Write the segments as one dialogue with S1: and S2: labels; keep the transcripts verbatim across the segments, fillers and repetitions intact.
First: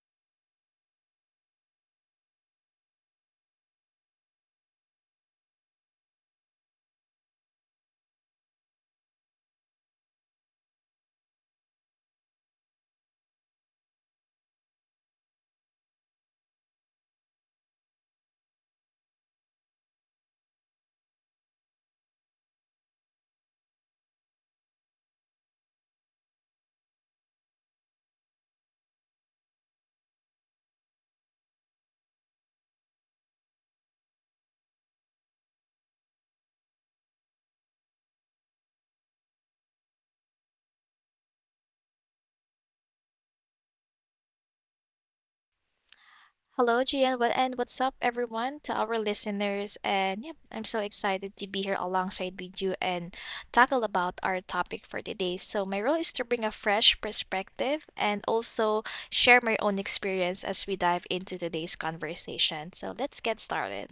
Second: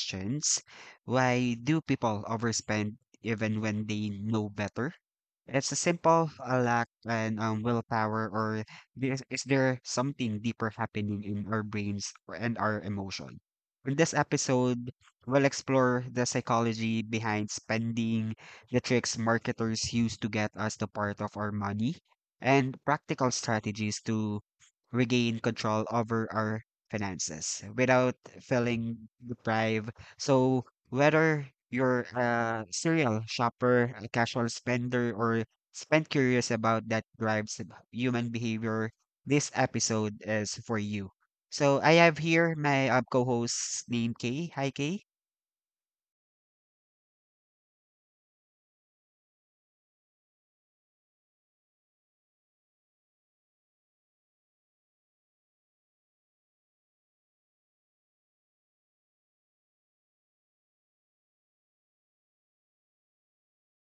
S1: questions. Why do people overspend even when they know better? It's a simple a lack and um, willpower, or is, is there something deeper happening in our brains or- and our emotion? In this episode, we'll explore the psychology behind spending, the tricks marketers use to get us the part of our money, and practical strategies to regain control over our finances without feeling deprived. So, whether you're a serial shopper, a casual spender, or spend curious about that drives human behavior, this episode is for you. So, I have here my uh, co host named Kay. Hi, Kay.
S2: Hello, Gian. What and what's up, everyone, to our listeners? And yeah, I'm so excited to be here alongside with you and tackle about our topic for today. So my role is to bring a fresh perspective and also share my own experience as we dive into today's conversation. So let's get started.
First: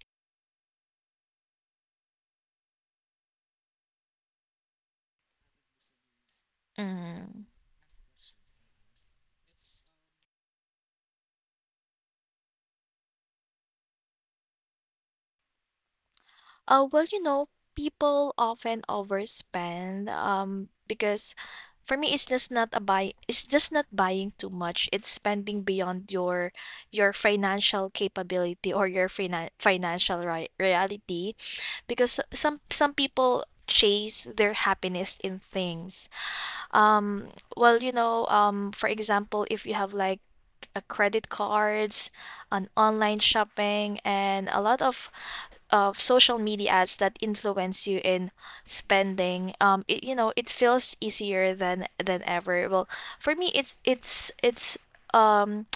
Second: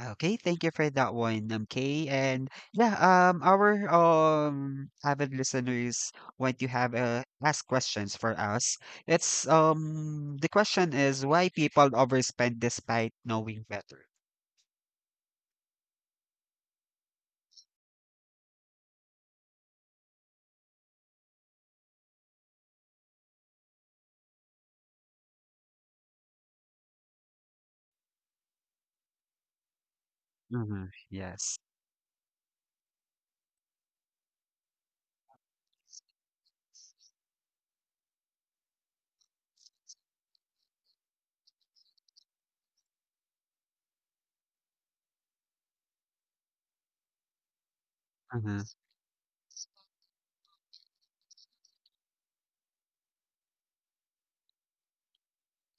S1: Okay, thank you for that one, um, Kay. And yeah, um, our um avid listeners want to have uh,
S2: Mhm.
S1: ask questions for us. It's um the question is why people overspend despite knowing better.
S2: Uh, well, you know, people often overspend um because for me, it's just not a buy it's just not buying too much. It's spending beyond your your financial capability or your finan financial ri
S1: Mm-hmm.
S2: reality
S1: Yes.
S2: because some some people chase their happiness in things. Um, well, you know, um, for example, if you have like a credit cards, an online shopping, and a lot of of social media ads that influence you in
S1: Mm-hmm.
S2: spending. um, it, you know, it feels easier than than ever. Well, for me, it's it's it's um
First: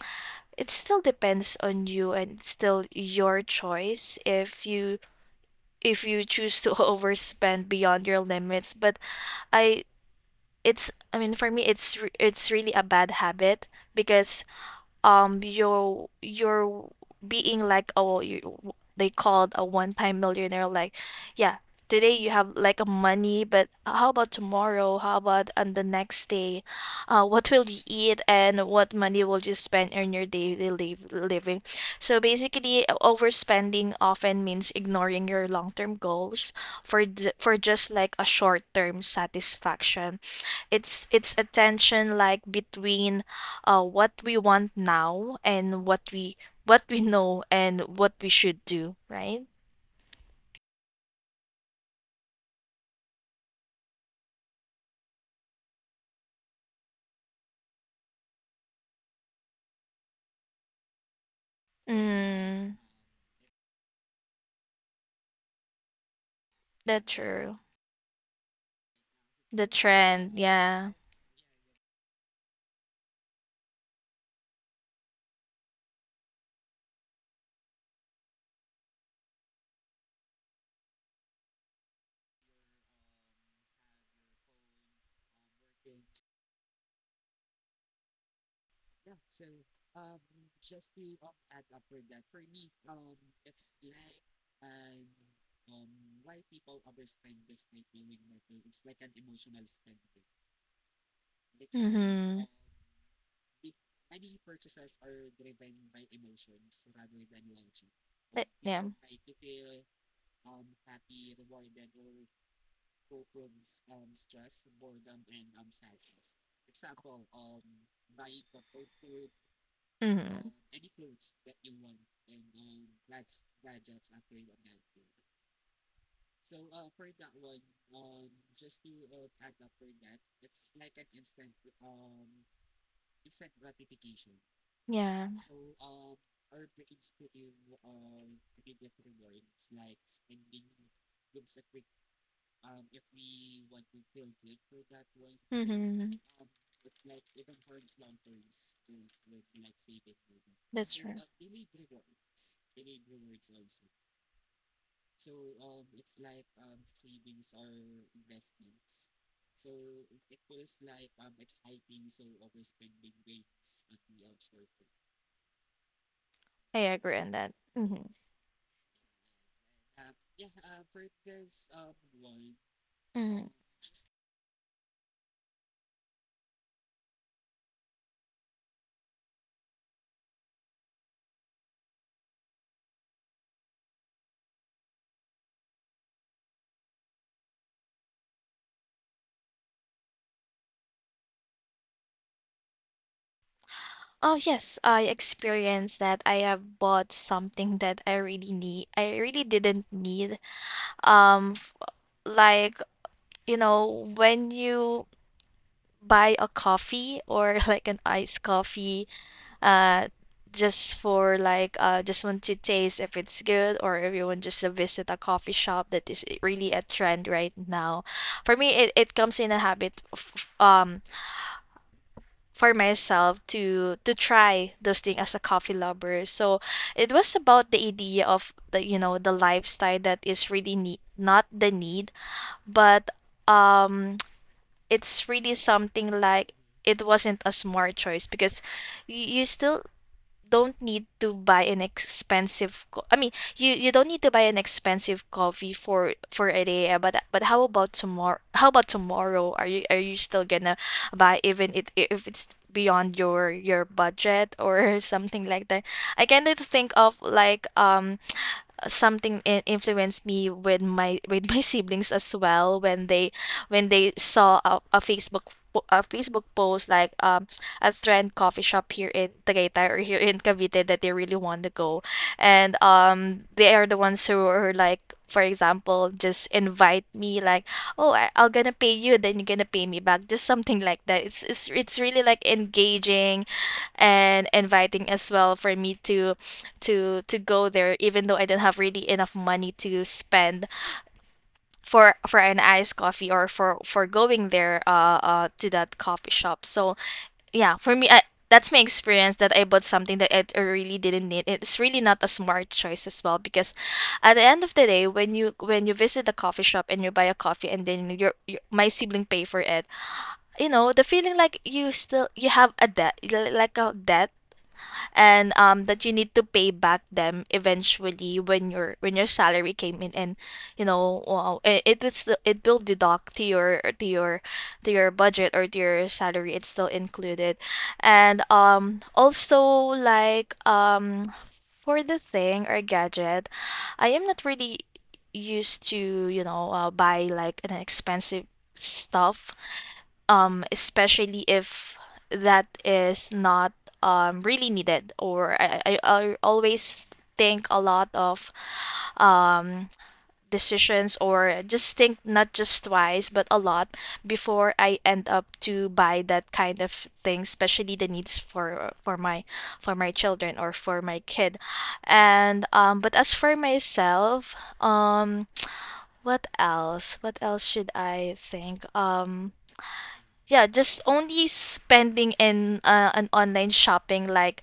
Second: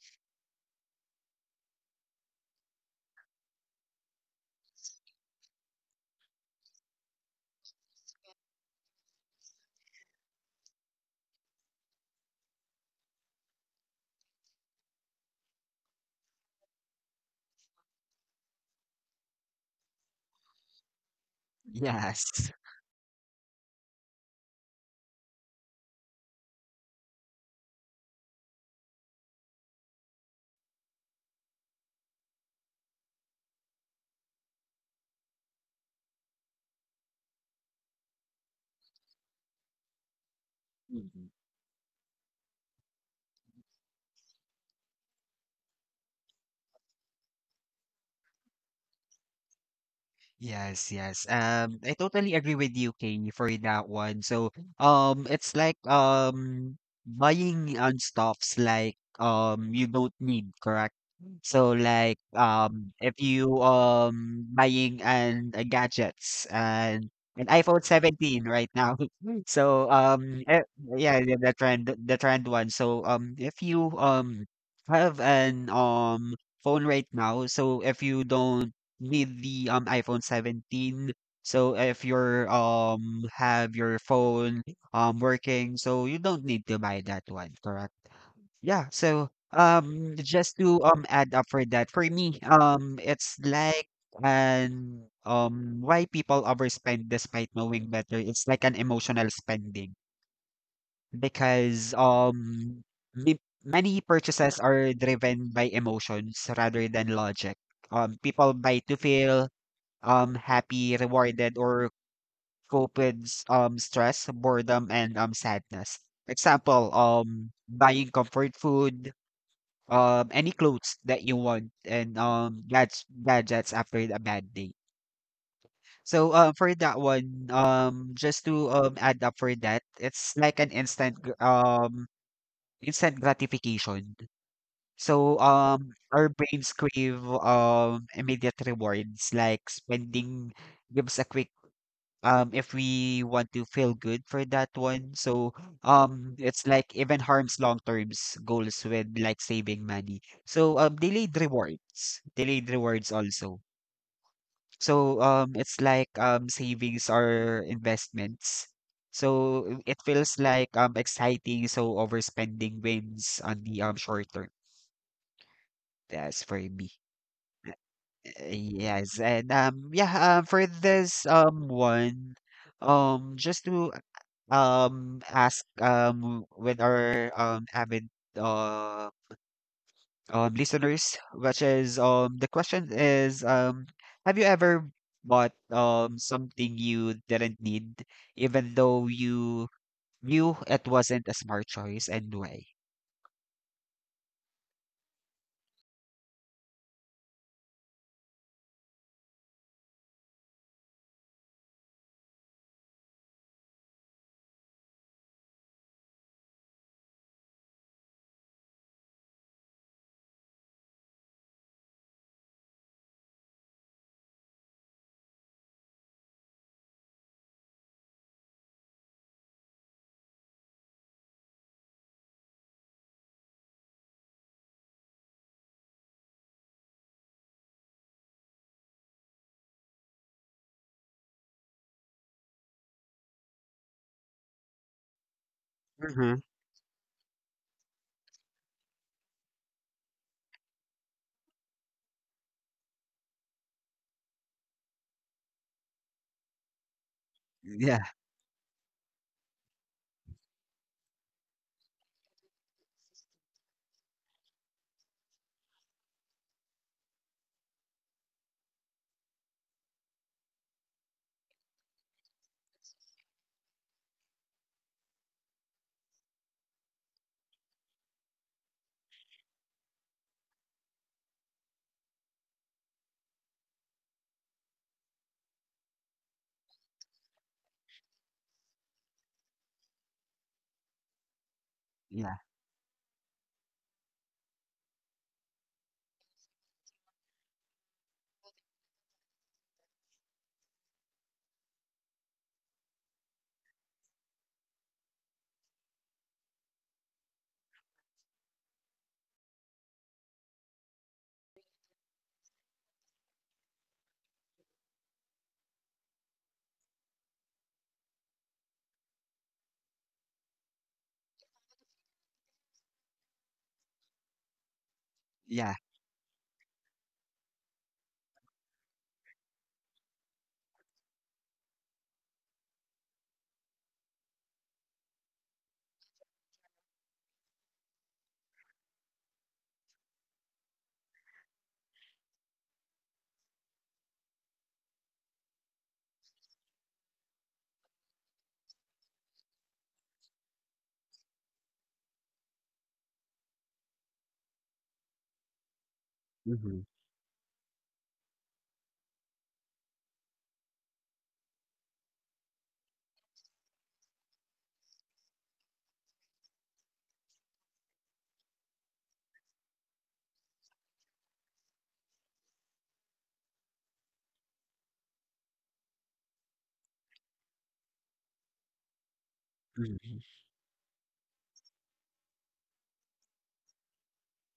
S2: it still depends on you, and it's still your choice if you if you choose to overspend beyond your limits, but i it's I mean for me, it's re- it's really a bad habit because um you're you're being like, oh you, they called a one-time millionaire. Like, yeah, today you
S1: Yes.
S2: have like a money, but how about tomorrow, how about on the next day? Uh, what will you eat, and what money will you spend on your daily liv- living? So basically, o- overspending often means ignoring your long-term goals for d- for just like a short-term satisfaction. It's it's a tension like between, uh, what we want now and what we what we know and what we should do, right?
S1: Yes, yes. Um, I totally agree with you, Kay, for that one. So, um, it's like um buying on stuffs like um you don't need, correct? So like
S2: Mm,
S1: um if you um buying and uh, gadgets and
S2: that's
S1: an
S2: true.
S1: iPhone seventeen right now.
S2: The
S1: So
S2: trend,
S1: um eh,
S2: yeah.
S1: yeah, yeah, the trend the trend one. So um if you um have an um phone right now, so if you don't with the um iPhone seventeen. So if you're um have your phone um working, so you don't need to buy that one, correct? Yeah, so um just to um add up for that, for me, um it's like and um why people overspend despite knowing better, it's like an emotional spending because
S2: Mm-hmm.
S1: um the- many purchases are driven by emotions rather than logic. Um, people buy
S2: Yeah.
S1: to feel, um, happy, rewarded, or cope with s- um, stress, boredom, and um, sadness. Example, um, buying comfort food, um,
S2: Mm-hmm.
S1: any clothes that you want, and um, gadgets, gadgets after a bad day. So uh, for that one, um, just to um, add up for that, it's like an instant gr- um, instant gratification.
S2: Yeah.
S1: So um, our brains crave um, immediate rewards like spending gives a quick um if we want to feel good for that one. So
S2: Mm-hmm.
S1: um it's like even harms long terms goals with like saving money. So
S2: That's
S1: um
S2: true.
S1: delayed rewards. Delayed rewards also. So um it's like um savings or investments. So it feels like um exciting, so overspending wins on the um short term. That's for
S2: I
S1: me.
S2: agree on that. Mm-hmm.
S1: Yes, and um, yeah, uh, for this um one, um,
S2: Mm-hmm.
S1: just to um ask um with our um avid uh um listeners, which is um the question is um have you ever bought um something you didn't need, even though you knew it wasn't a smart choice and why?
S2: Oh yes, I experienced that. I have bought something that I really need. I really didn't need. Um, f- like, you know, when you buy a coffee, or like an iced coffee, uh, just for like uh, just want to taste if it's good, or if you want just to visit a coffee shop that is really a trend right now. For me, it, it comes in a habit. Of, um. For myself to to try those things as a coffee lover. So it was about the idea of the, you know the lifestyle that is really need, not the need, but um it's really something
S1: Mm-hmm.
S2: like it wasn't a smart choice because you, you still don't need to buy an expensive co- I mean you you don't need to buy an expensive coffee for for a day, eh, but but how about
S1: Yeah,
S2: tomorrow? How about tomorrow are you are you still gonna buy even it if it's beyond your your budget, or something like that? I kind of think of like, um something in- influenced me with my with my siblings as well, when they when they saw a, a Facebook po- a Facebook post, like, um a trend coffee shop here in Tagaytay or here in Cavite that they really want to go, and um they are the ones who are like, for example, just invite me like, oh, I, I'll gonna pay you, then you're gonna pay me back, just something like that. It's it's, it's really
S1: yeah,
S2: like engaging and inviting as well for me to to to go there even though I didn't have really enough money to spend for for an iced coffee, or for for going there uh, uh to that coffee shop. So yeah, for me, I, that's my experience, that I bought something that I I really didn't need. It's really not a smart choice as well because at the end of the day, when you when you visit the coffee shop and you buy a coffee, and then your, your my sibling pay for it, you know, the feeling like you still you have a debt, like a debt, and
S1: yeah.
S2: um that you need to pay back them eventually when your when your salary came in, and you know wow, it, it will still it will deduct to your to your to your budget, or to your salary. It's still included. And um also, like, um for the thing or gadget, I am not really used to, you know uh, buy like an expensive stuff, um, especially if that is not, um, really needed. Or I, I, I
S1: Mm-hmm.
S2: always think a lot of, um, decisions, or just think not just twice but a lot before I end up to buy that kind of thing, especially the needs for for my for my children or for my kid. And um, But as for myself, um, what else? What else should I think? Um, yeah, just only spending in uh, an online shopping, like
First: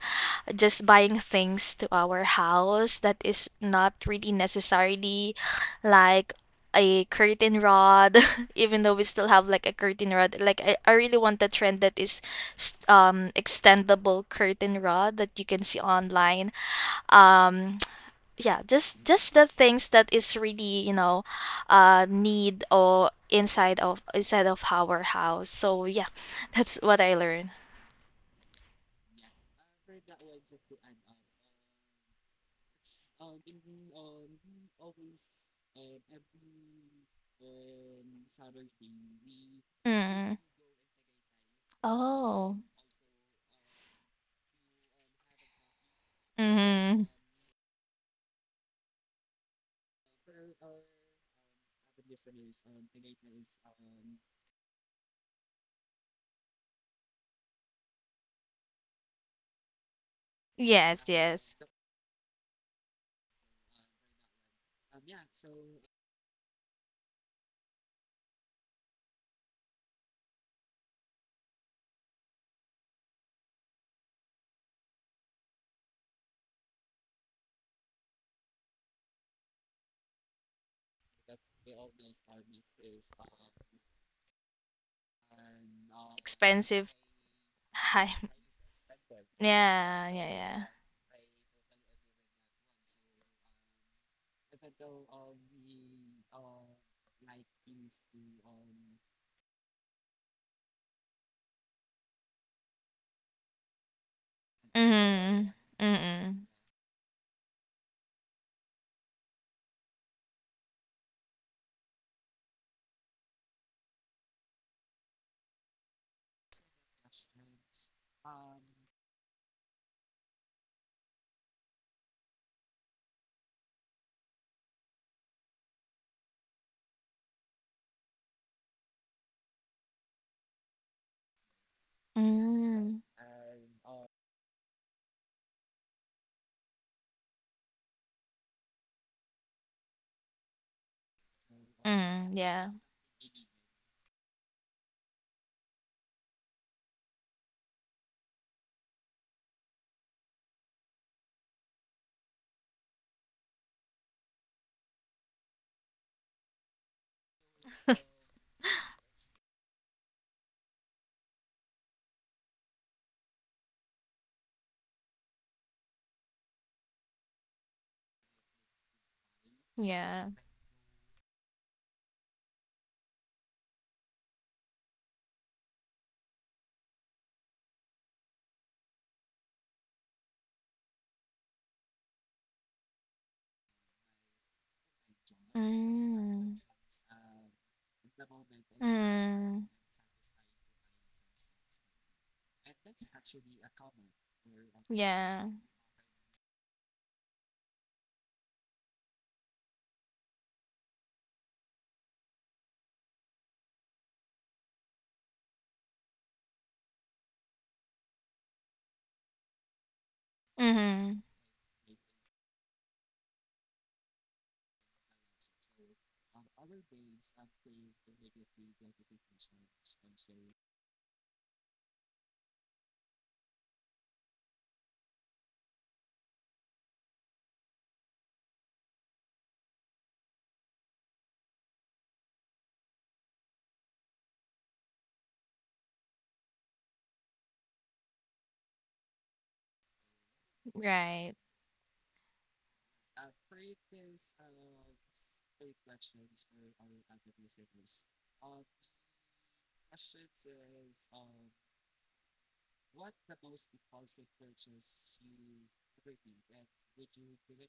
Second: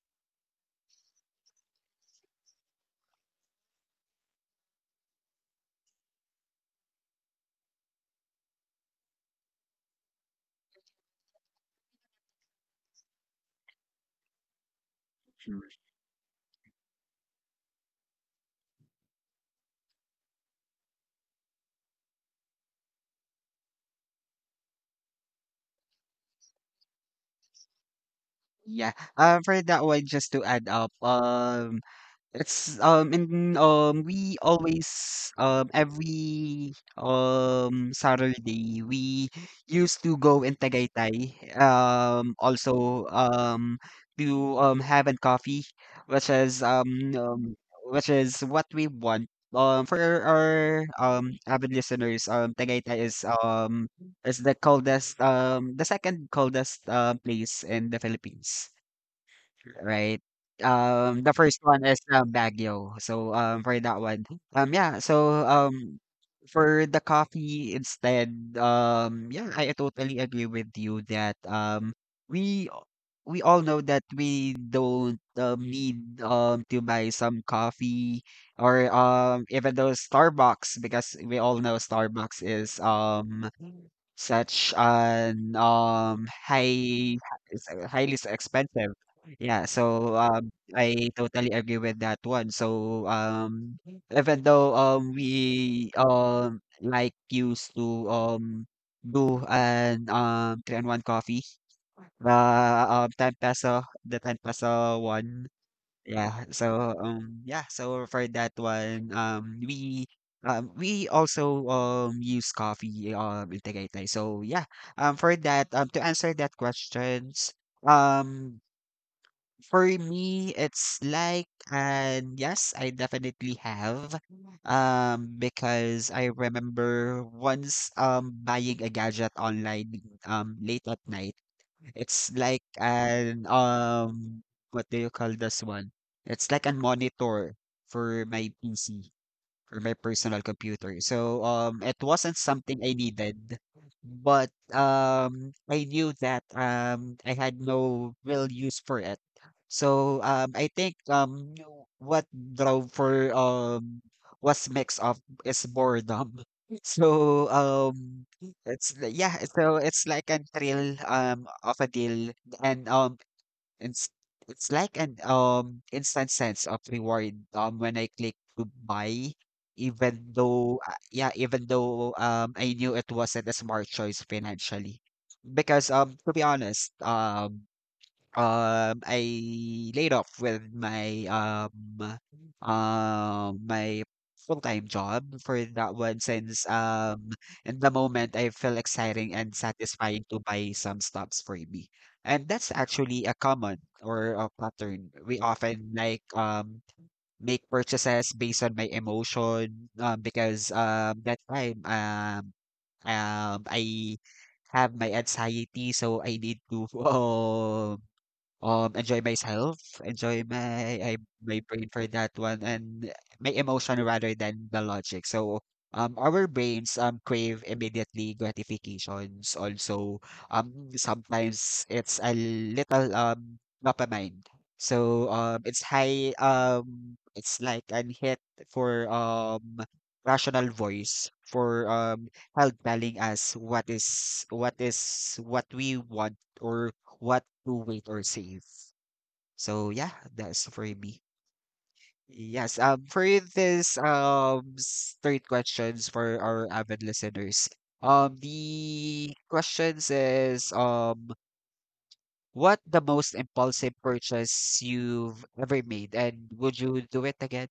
S2: just buying things to our house that is not really necessarily, like a curtain rod, even though we still have like a curtain rod. Like, I, I really want the trend that is s- um extendable curtain rod that you can see online. Um, yeah, just just the things that is really, you know uh need or inside of inside of our house. So yeah, that's what I learned.
S1: Yeah. Um, for that one, just to add up, um, it's um, in um, we always um every um Saturday we used to
S2: Mm.
S1: go in Tagaytay. Um,
S2: Oh.
S1: also um to um have and coffee, which is um,
S2: Mm-hmm.
S1: um which is what we want. Um, for our um avid listeners, um, Tagaytay is um is the coldest um the second coldest uh, place in the Philippines. Right.
S2: Yes,
S1: Um, the
S2: yes.
S1: first one is uh, Baguio. So um, for that one, um, yeah. So um, for the coffee instead, um, yeah, I totally agree with you that um, we a- we all know that we don't um, need um to buy some coffee or um even though Starbucks because we all know Starbucks is um such an um
S2: Expensive.
S1: high it's, uh, highly
S2: High.
S1: s- expensive, yeah,
S2: Yeah,
S1: so,
S2: yeah,
S1: um,
S2: yeah.
S1: I totally agree with that one. So, um, even though, um, we, um, like used to, um, do an, um, three and one coffee, the, um, ten peso, the ten peso one.
S2: Mm-hmm.
S1: Yeah.
S2: Mm-mm.
S1: So, um, yeah. So for that one, um, we, um, we also, um, use coffee, um, in Tagaytay. So yeah, um, for that, um, to answer that questions, um, for me, it's like, and yes, I definitely have. Um, because I remember once um buying a gadget online um late at night. It's like
S2: Mm.
S1: an um what do you call this one? It's like a monitor for my P C for my personal computer. So um it wasn't
S2: Mm. Yeah,
S1: something I needed, but um I knew that um I had no real use for it. So um I think um what drove for um was mix of is boredom. So um it's li- yeah, so it's like a thrill um of a deal, and um it's it's like an um instant sense of reward um when I click to buy,
S2: yeah.
S1: even though uh, yeah, even though um I knew it wasn't a smart choice financially. Because um to be honest, um um, I laid off with my um um my full-time job for that one
S2: Mm.
S1: since um in the moment I feel exciting and
S2: Mm.
S1: satisfying to buy some stocks for me. And that's actually a common or a pattern. We
S2: Yeah.
S1: often like um make purchases based on my emotion um, because um that time um um I have my anxiety so I need to um um, enjoy myself, enjoy my I,
S2: Mm-hmm.
S1: my brain for that one, and my emotion rather than the logic. So, um, our brains um crave immediately gratifications. Also, um, sometimes it's a little um dopamine. So, um, it's high um, it's like an hit for um rational voice for um help telling us what is what is what we want or what to wait or save. So yeah, that's for me.
S2: Right.
S1: Yes, um, for this um straight questions for our avid listeners. Um, the questions is um, what the most impulsive purchase you've ever made, and would you do it again?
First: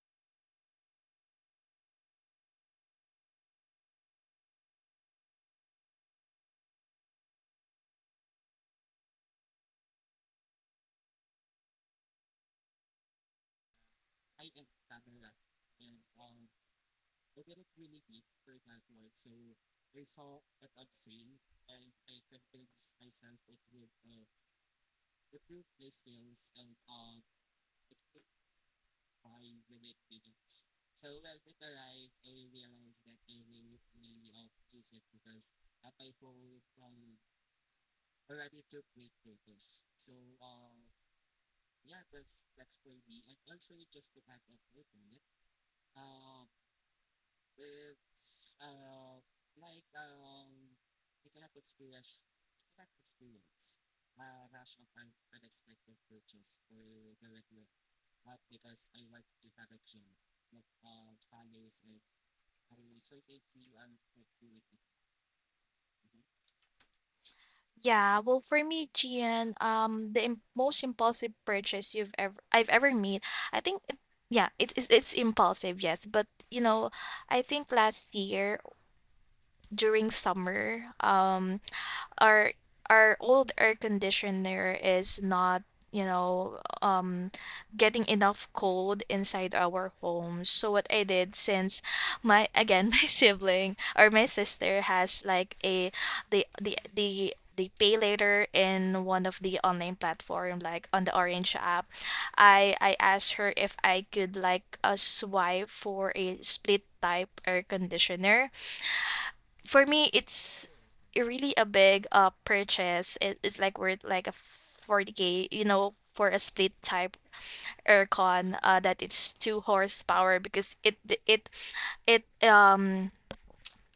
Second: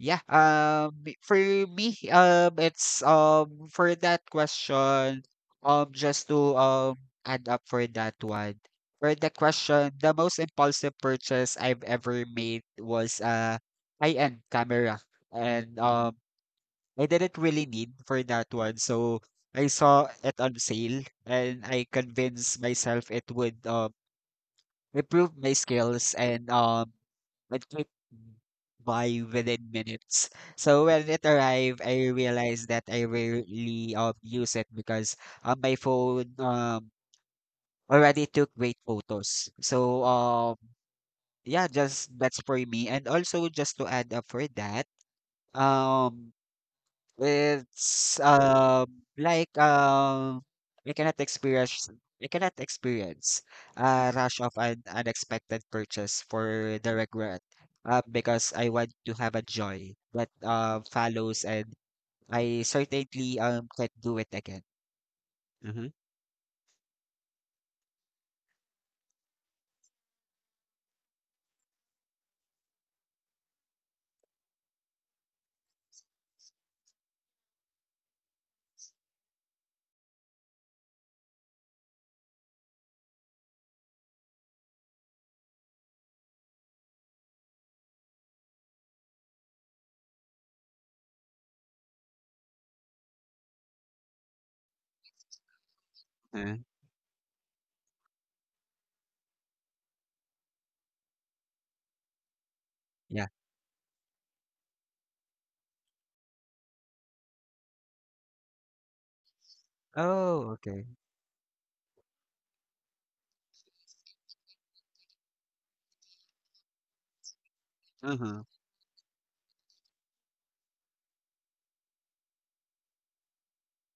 S1: Yeah, um, for me, um, it's um for that question, um, just to um add up for that one. For the question, the most impulsive purchase I've ever made was a high-end camera, and um, I didn't really need for that one, so I saw it on sale, and I convinced myself it would um improve my skills and um. it by within minutes. So when it arrived, I realized that I rarely um use it because um, my phone um already took great photos. So um yeah, just that's for me. And also just to add up for that, um it's, um, like, um, we cannot experience we cannot experience a rush of an unexpected purchase for the regret, uh, because I want to have a joy that uh, follows, and I certainly um can't do it again. Mm-hmm.
S2: Yeah, well, for me, Gian, um, the im most impulsive purchase you've ever I've ever made, I think, it, yeah, it is it's impulsive, yes, but, you know, I think last year during summer, um, our our old air conditioner is not, you know um getting enough cold inside our home. So what I did, since my again my sibling, or my sister, has like a, the
S1: Uh,
S2: the the the pay later in one of the online platform, like on the orange app, i i
S1: yeah.
S2: asked her if I could like a swipe for a split type air conditioner. For me,
S1: Oh,
S2: it's
S1: okay.
S2: really a big uh purchase. It, it's like worth like a forty k, you know, for a split type
S1: Mm-hmm.
S2: aircon, uh that it's two horsepower because it it it um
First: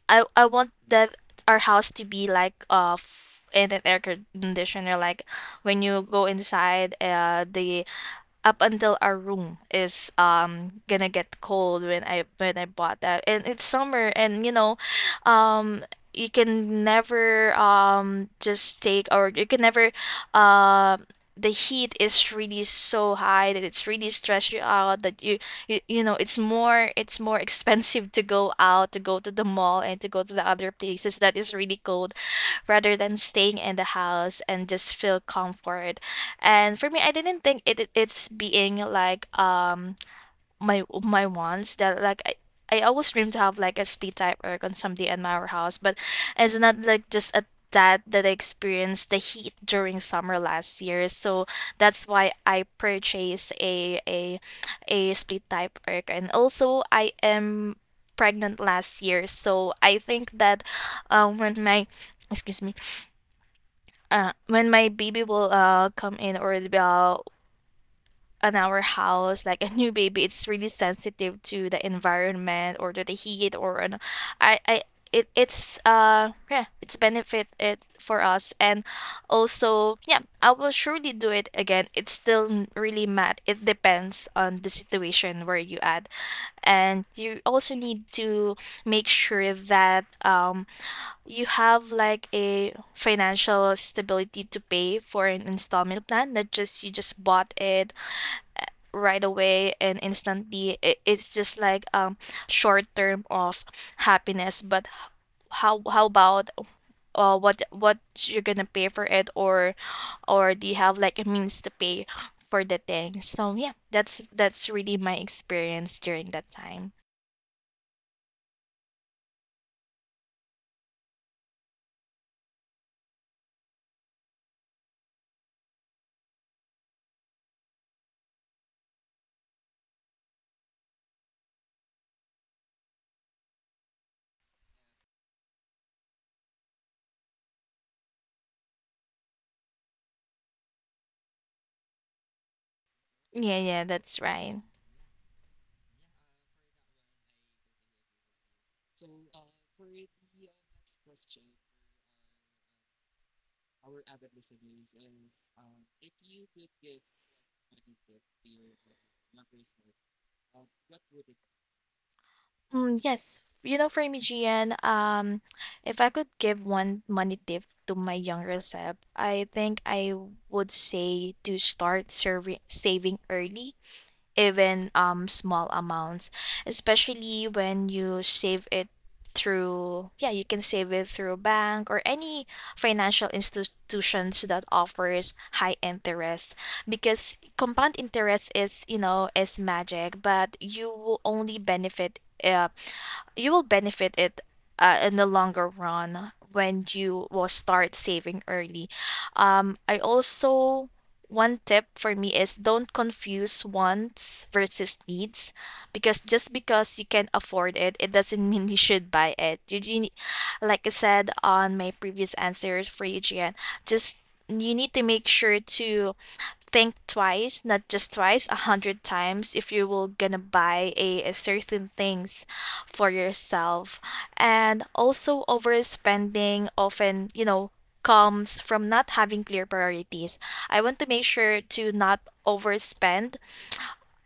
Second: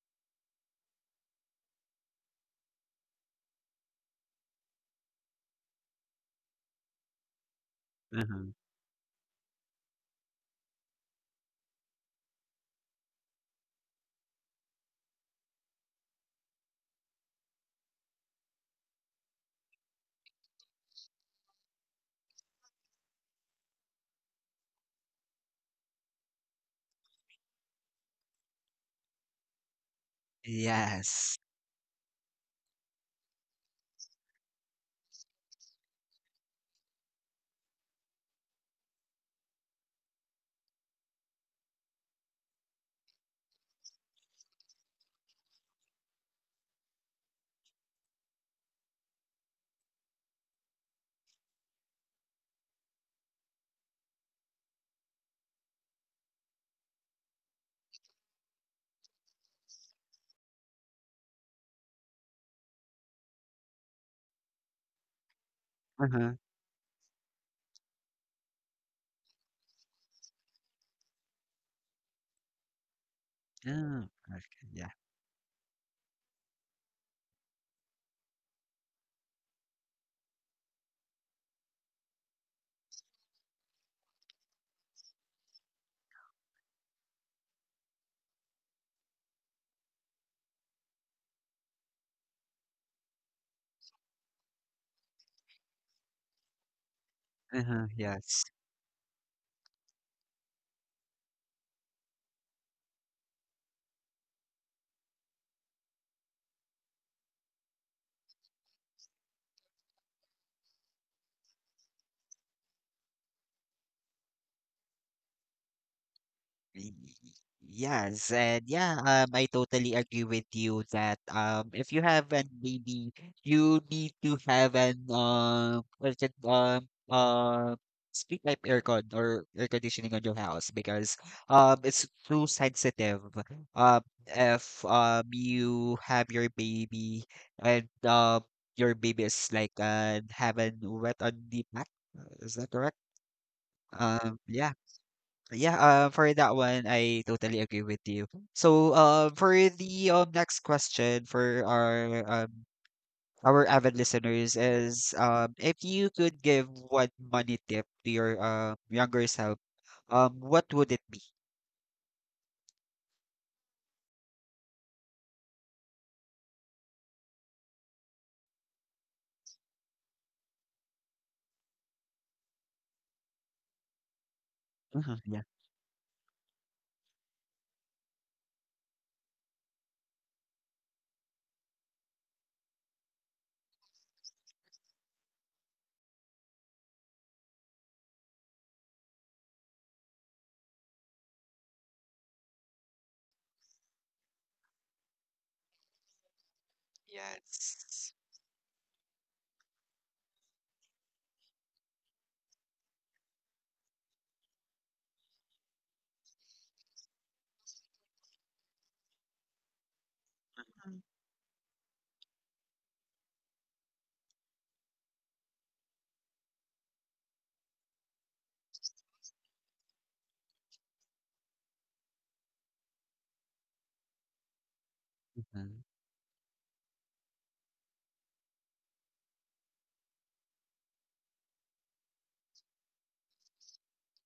S2: I I want that our house to be like, uh f- in an air conditioner, like when you go inside, uh the
S1: Mm-hmm.
S2: up until our room is um gonna get cold when I when I bought that. And it's summer, and you know, um you can never um just take, or you can never uh the heat is really so high that it's really stress you out, that you, you you know it's more it's more expensive to go out, to go to the mall, and to go to the other places that
S1: Yes.
S2: is really cold, rather than staying in the house and just feel comfort. And for me, I didn't think it, it- it's being like, um my my wants that like, I, I always dream to have like a split type erg on somebody in my house, but it's not like just a that that I experienced the heat during summer last year. So that's why I purchased a a a split type erg. And also, I am pregnant last year. So I think that, um when my, excuse me, uh, when my baby will uh come
S1: Uh-huh.
S2: in, or the- uh, on our house, like a new baby, it's really sensitive to the environment, or to the heat, or an,
S1: Oh, okay.
S2: I I
S1: Yeah.
S2: it, it's uh yeah, it's benefit it for us. And also, yeah, I will surely do it again. It's still n- really mad. It depends on the situation where you at, and you also need to make sure that, um you have like a financial stability to pay for an installment plan that just you just bought
S1: Uh-huh.
S2: it
S1: Yes.
S2: right away and instantly. It, it's just like, um short term of happiness, but how how about, uh what what you're gonna pay for it, or or do you have like a means to pay for the thing? So yeah, that's that's really my experience during that time.
S1: Y- Yes, and yeah, um, I totally agree with you that um, if you have an baby, you need to have an um, what's it, um, uh, speak like aircon or air conditioning on your house because um, it's too sensitive. Um, if um, you have your baby and um, your baby is like uh, having wet on the back, is that correct?
S2: Yeah, yeah, that's
S1: Um,
S2: right.
S1: yeah. Yeah, uh, for that one, I totally agree with you. So, uh, for the um, next question for our um, our avid listeners is, um, if you could give one money tip to your uh, younger self, um, what would it be?
S2: Mm, yes. You know, for me, Gian, um, if I could give one money tip to my younger self, I think I would say to start serving, saving early, even
S1: Mhm.
S2: um
S1: Yes.
S2: small amounts, especially when you save it through yeah you can save it through bank, or any financial institutions that offers high interest because compound interest is, you know is magic, but you will only benefit uh, you will benefit it, uh, in the longer run when you will start saving early. Um I also One tip for me is don't confuse wants versus needs because just because you can afford it, it doesn't mean you should buy it. You, you ne- like I said on my previous answers for you, Gian, just you need to make sure to think twice, not just twice, a hundred times if you will gonna buy a, a certain things for yourself. And also
S1: Hmm.
S2: overspending often, you know, comes from not having clear priorities. I want to make sure to not overspend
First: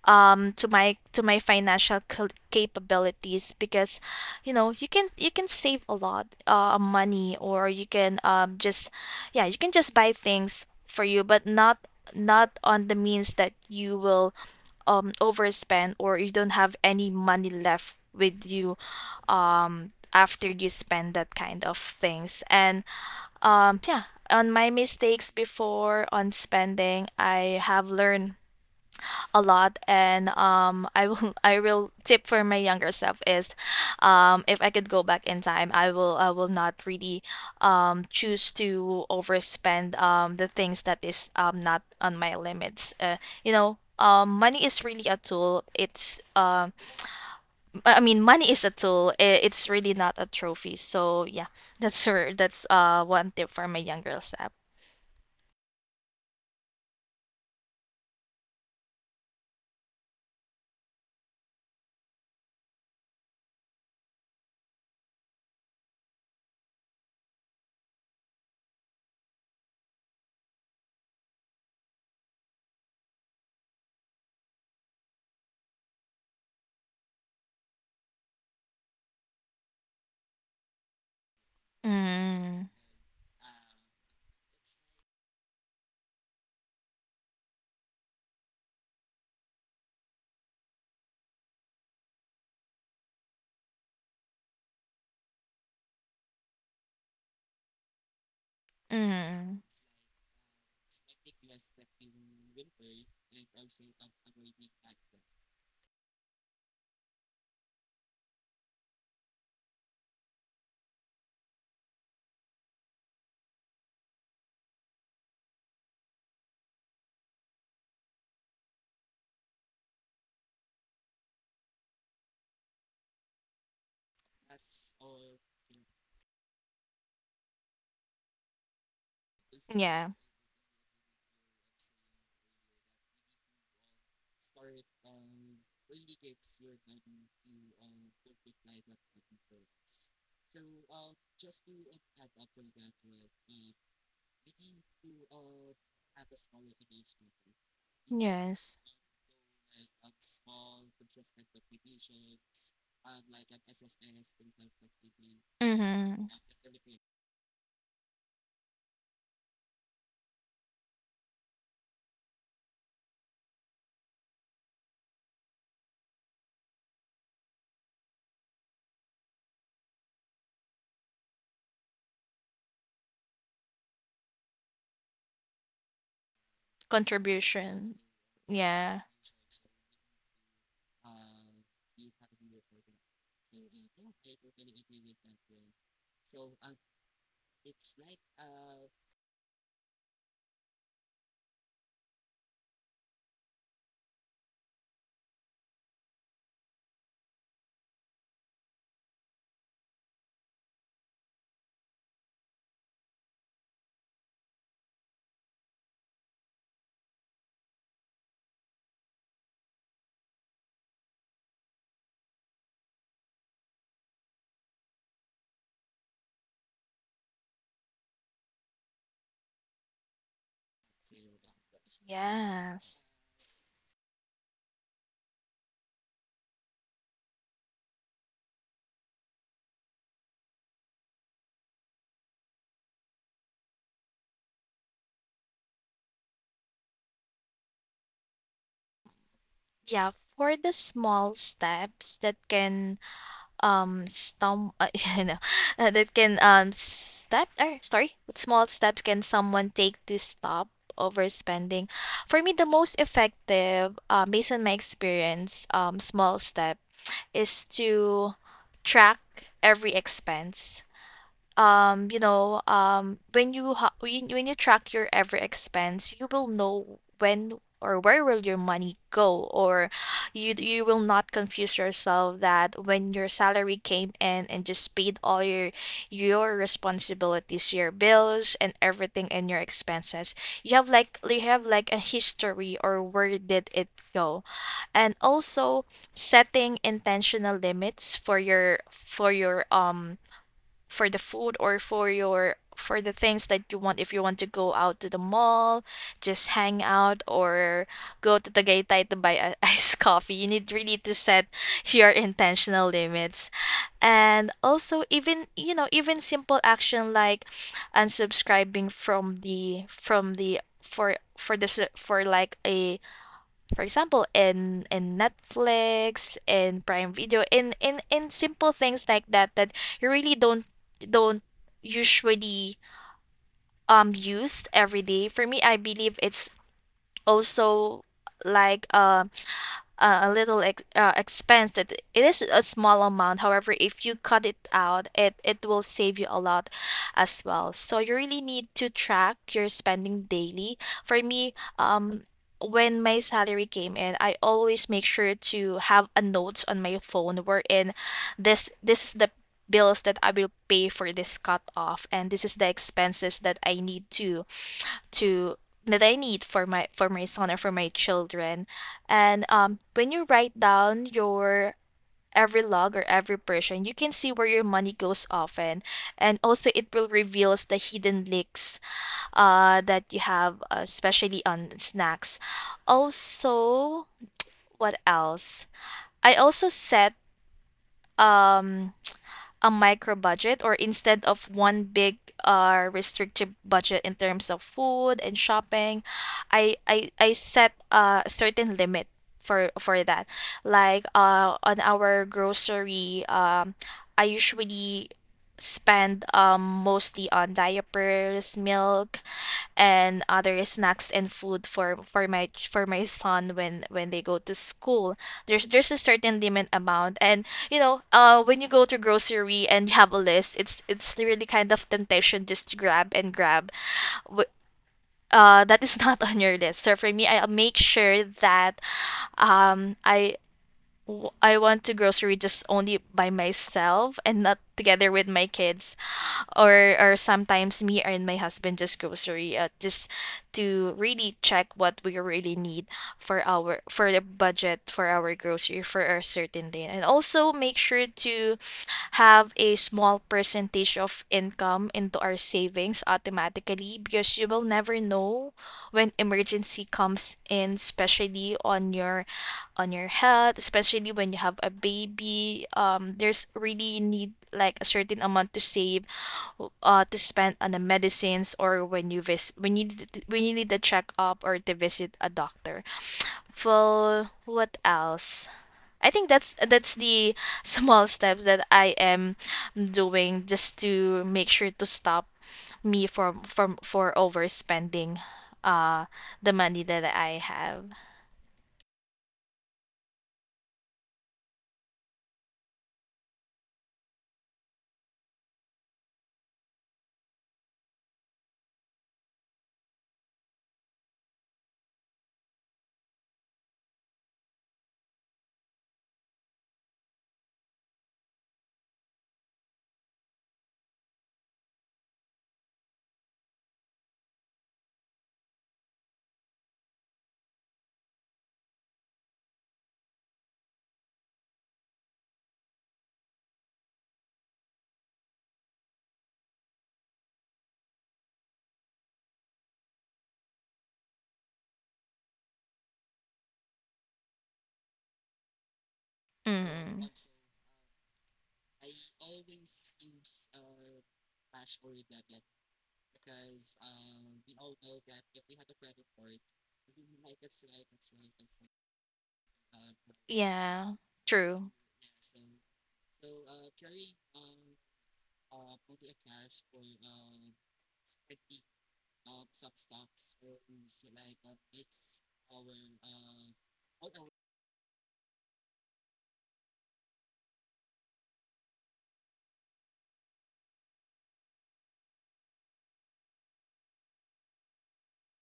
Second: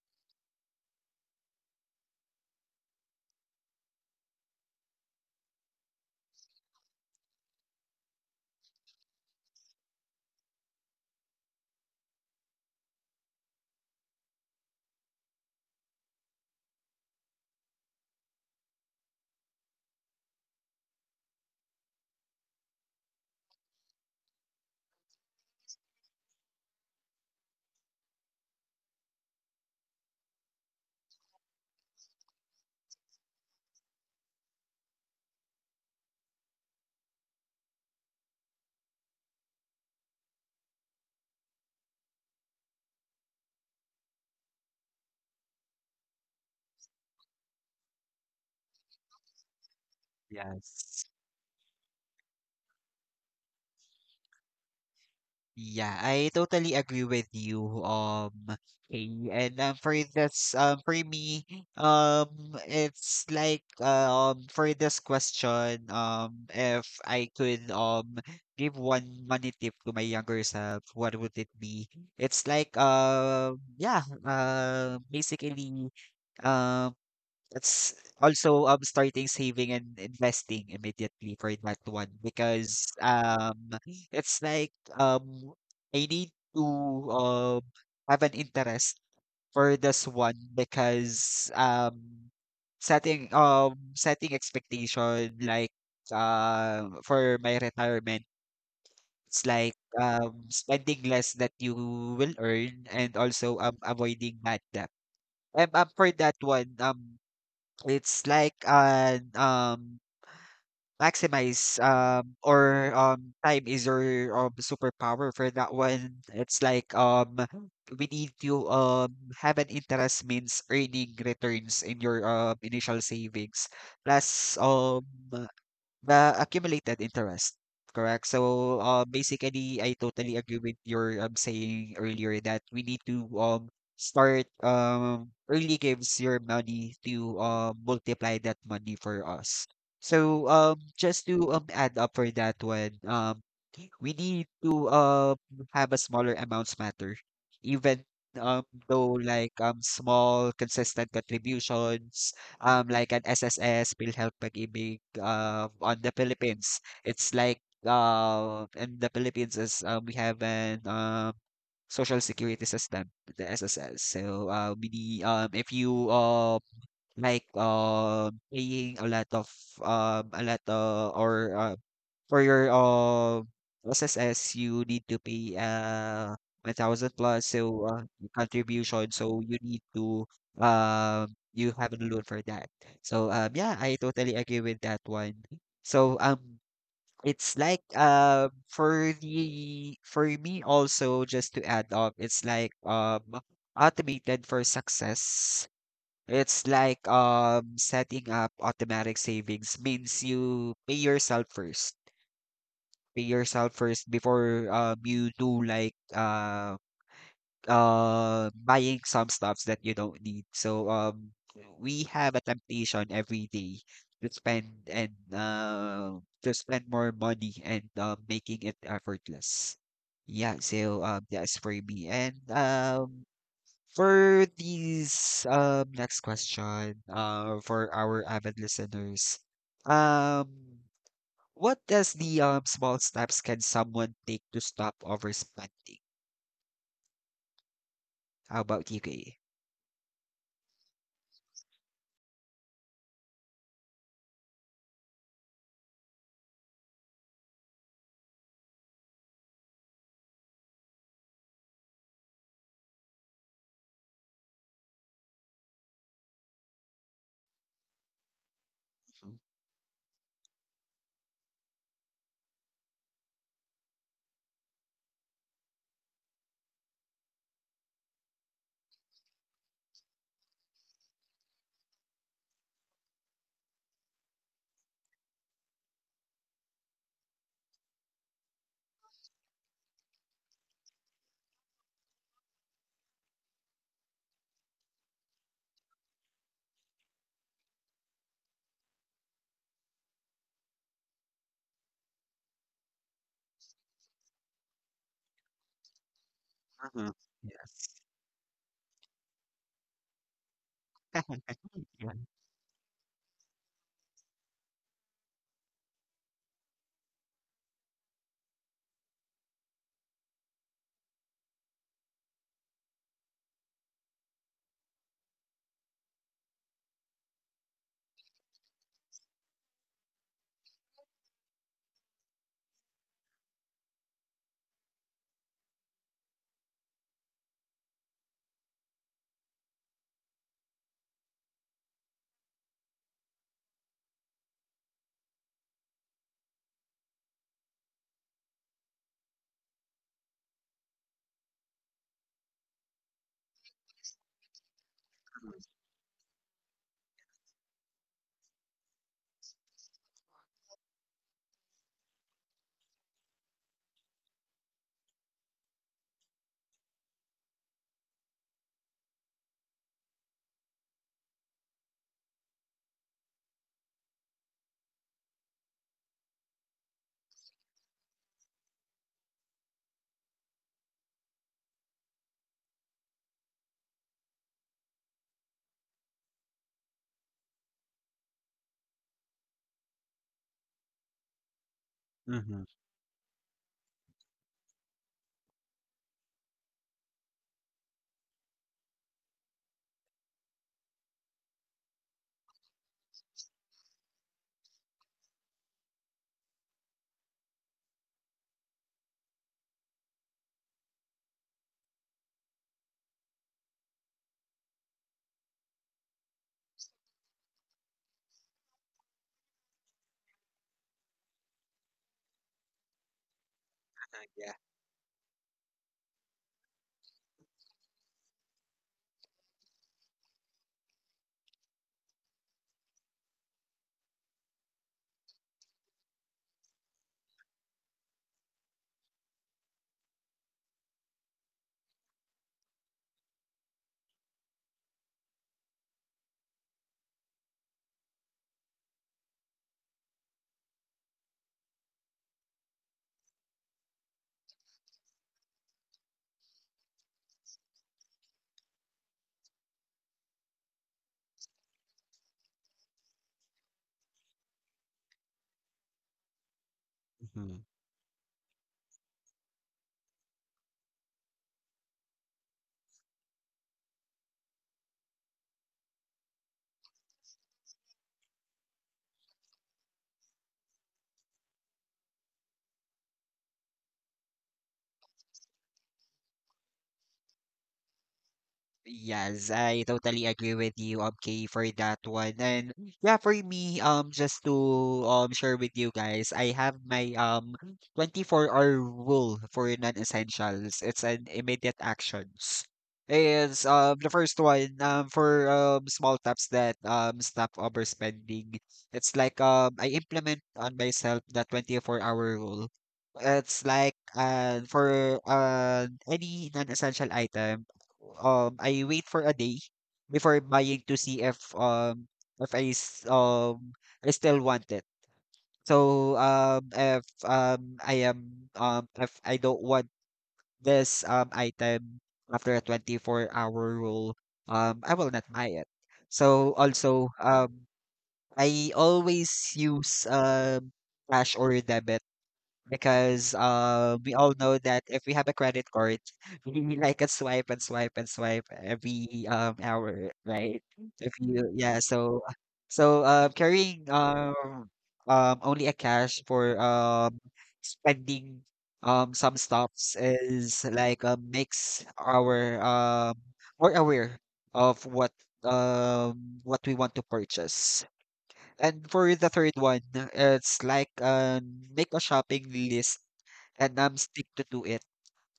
S2: um to my to my financial cal- capabilities because you know you can you can save a lot uh money, or you can um just yeah, you can just buy things for you, but not not on the means that you will um overspend or you don't have any money left with you um after you spend that kind of things. And um yeah on my mistakes before on spending, I have learned a lot. And um I will I will tip for my younger self is um if I could go back in time, I will I will not really um choose to overspend um the things that is um not on my limits. Uh you know um money is really a tool. It's um I I mean, money is a tool, i- it's really not a trophy.
S1: Yes.
S2: So yeah, that's her, that's uh one tip for my younger self.
S1: Yeah, I totally agree with you, um, Kay. And um, for this, um, for me, um, it's like uh, um for this question, um, if I could um give one money tip to my younger self, what would it be? It's like um, yeah, uh, basically, um, that's also um starting saving and investing immediately for that one
S2: mm
S1: because um it's like um I need to um have an interest for this one, because um setting um setting expectation like uh for my retirement, it's
S2: mm
S1: like um spending less that you will earn, and also um avoiding bad debt. Um, um for that one, um it's like an um maximize um or um time is your um superpower for that one. It's like um we need to um have an interest means earning returns in your um initial savings. Plus um the accumulated interest, correct? So, uh, basically, I
S2: yeah.
S1: totally agree with your um, saying earlier that we need to um start um early gives your money to um multiply that money for us. So, um, just to um add up for that one, um, we need to um have a smaller amounts matter, even um
S2: Yes.
S1: though like um small consistent contributions, um, like an S S S, PhilHealth Pag-ibig uh, on the
S2: Mm-hmm.
S1: Philippines. It's like, uh, in the Philippines is, uh, we have an um, social security system, the S S S. So uh, we need, um, if you uh, like um paying a lot of um a lot uh, or uh, for your, uh, S S S, you need to pay, uh, a thousand plus, so,
S2: Contribution.
S1: uh, your
S2: Yeah.
S1: contribution, so you need to, um, you have a loan for that. So, um, yeah, I totally agree with that one. So, um, it's like, um, for the, for me also, just to add up, it's like, um, automated for success. It's like um setting up automatic savings means you pay yourself first pay yourself first before um you do like uh uh buying some stuffs that you don't need. So um we have a temptation every day to spend and uh to spend more money and uh, making it effortless. Yeah, so um that's for me. And
S2: Yes.
S1: um for these um next question uh for our avid listeners. Um what does the um, small steps can someone take to stop overspending? How about you, Kay?
S2: Yeah, for the small steps that can um stum uh, you know, uh, that can um step or sorry, what small steps can someone take to stop overspending? For me, the most effective, uh, based on my experience, um, small step is to track every expense. Um you know um when you ha- when, when you track your every expense, you will know when or where will your money go, or you you will not confuse yourself that when your salary came in and just paid all your your responsibilities, your bills, and everything, and your expenses, you have like you have like a history or where did it go. And also setting intentional limits for your for your um for the food, or for your for the things that you want. If you want to go out to the mall, just hang
S1: Mm-hmm.
S2: out, or
S1: Yes.
S2: go to the Tagaytay to buy a iced coffee, you need really to set your
S1: Yeah.
S2: intentional limits. And also, even you know even simple action like unsubscribing from the from the for for this, for like a for example, in in Netflix, in Prime Video, in in in simple things like that that you really don't don't usually um use every day. For me, I believe it's also like um uh, a little ex- uh, expense that it is a small amount, however if you cut it out, it it will save you a lot as well. So you really need to track your spending daily. For me, um when my salary came in, I always make sure to have a notes on my phone wherein this this is the bills that I will pay for this cut off, and this is the expenses that I need to to that I need for my for my son or for my children. And um, when you write down your every log or every person, you can see where your money goes often, and also it will reveals the hidden leaks uh that you have, uh, especially on snacks. Also, what else? I also set um a micro budget, or instead of one big
S1: Mm-hmm.
S2: uh restricted budget in terms of food and shopping, i i, I set a certain limit for for that, like uh on our grocery. um I usually spend um mostly on diapers, milk, and other snacks and food for for my for my son when when they go to school. There's there's a certain limit amount. And you know uh when you go to grocery and you have a list, it's it's really kind of temptation just to grab and grab Wh-
S1: Yeah.
S2: uh that is not on your list. So for me, I'll make sure that um i w- I want to grocery just only by myself and not together with my kids, or or sometimes me and my husband just grocery, uh, just to really check what we really need for our for the budget for our grocery for a certain day. And also make sure to have a small percentage of income into our savings automatically, because you will never know when emergency comes in, especially on your on your health, especially when you have a baby. Um there's really need like a certain amount to save uh to spend
S1: Mhm.
S2: on the medicines, or when you vis when you d- when you need a checkup or to visit a doctor. Well, what else? I think that's that's the small steps that I am doing just to make sure to stop me from from for overspending uh the money that I have.
S1: Yes, I totally agree with you, um, Kay, for that one. And yeah, for me, um, just to um share with you guys, I have my um twenty-four-hour rule for non-essentials. It's an immediate actions. It's um the first one um for um small steps that um stop overspending. It's like um I implement on myself the twenty-four-hour rule. It's like uh for uh any non-essential item um I wait for a day before buying to see if um if I s- um I still want it. So um if um I am um if I don't want this um item after a twenty-four hour rule, um I will not buy it. So
S2: Mm.
S1: also um I always use um cash or debit because uh, we all know that if we have a credit card, we like a swipe and swipe and swipe every um hour, right?
S2: Yeah.
S1: If you
S2: True.
S1: Yeah, so so uh, carrying um um only a cash for um spending um some stops is like uh, makes our um more aware of what um what we want to purchase. And for the third one, uh, it's like um, make a shopping list and um stick to do it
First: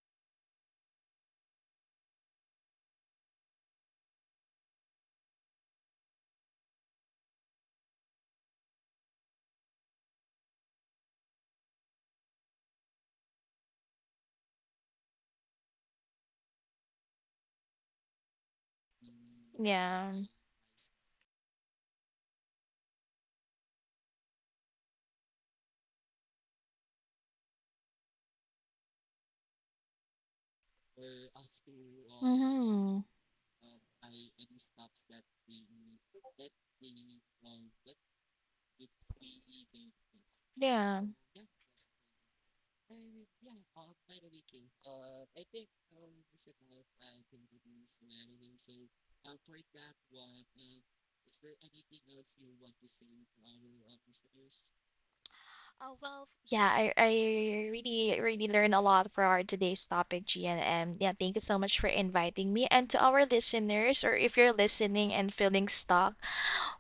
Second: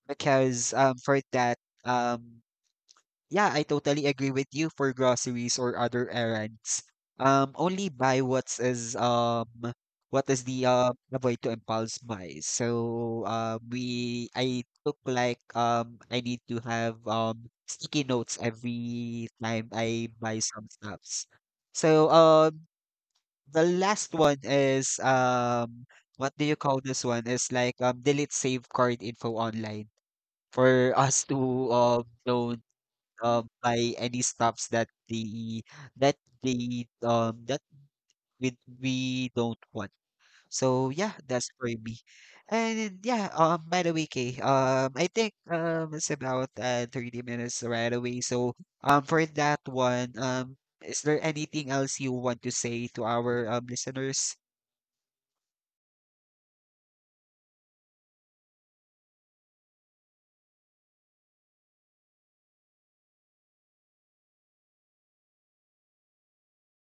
S1: because um for that um yeah I totally agree with you for groceries or other errands um only buy what's is um what is the um avoid to impulse buys, so um we I took like um I need to have um sticky notes every time I
S2: Yeah.
S1: buy some stuffs. So um the last one is um what do you call this one? Is like um delete save card info online for us to um don't
S2: Mm-hmm.
S1: um buy any stuffs that the that the um that we we don't want. So
S2: Yeah.
S1: yeah, that's for me. And yeah, um by the way, Kay, um I think um it's about uh thirty minutes right away. So um for that one, um is there anything else you want to say to our um listeners?
S2: Oh, well, yeah, I, I really, really learned a lot for our today's topic, Gian. And yeah, thank you so much for inviting me. And to our listeners, or if you're listening and feeling stuck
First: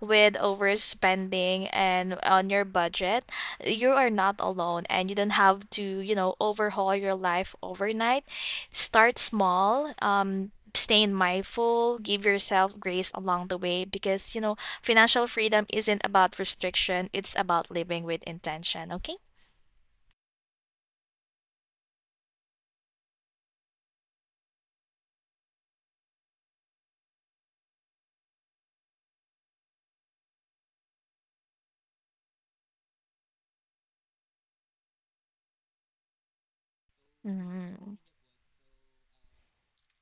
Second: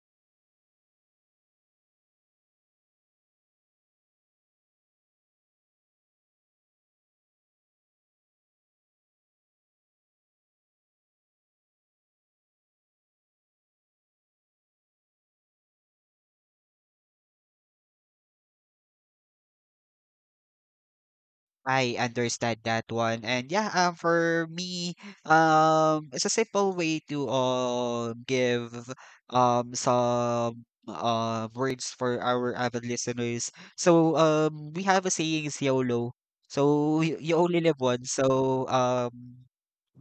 S2: with overspending and on your budget, you are not alone, and you don't have to, you know, overhaul your life overnight. Start small. Um, staying mindful, give yourself grace along the way, because you know financial freedom isn't about restriction, it's about living with intention, okay?
S1: I understand that one. And yeah, um, for me, um, it's a simple way to um give um some uh words for our avid listeners. So um we have a saying is YOLO. So you, you only live
S2: Mm.
S1: once. So um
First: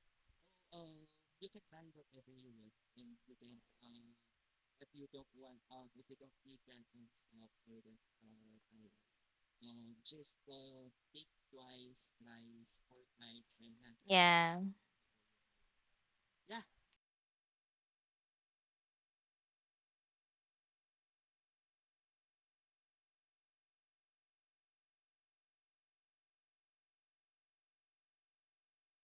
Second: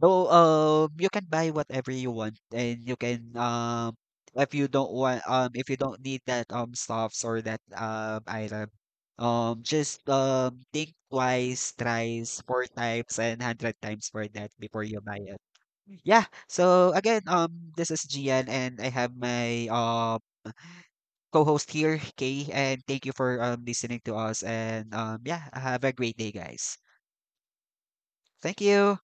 S1: though um you can buy whatever you want, and you can um if you don't want um if you don't need that um stuffs or that um item, um, just um, think twice, thrice, four times, and hundred times for that
S2: Yeah.
S1: before you buy it. Yeah. So again, um, this is Gian, and I have my uh co-host here, Kay, and thank you for um listening to us. And um, yeah, have a great day, guys. Thank you.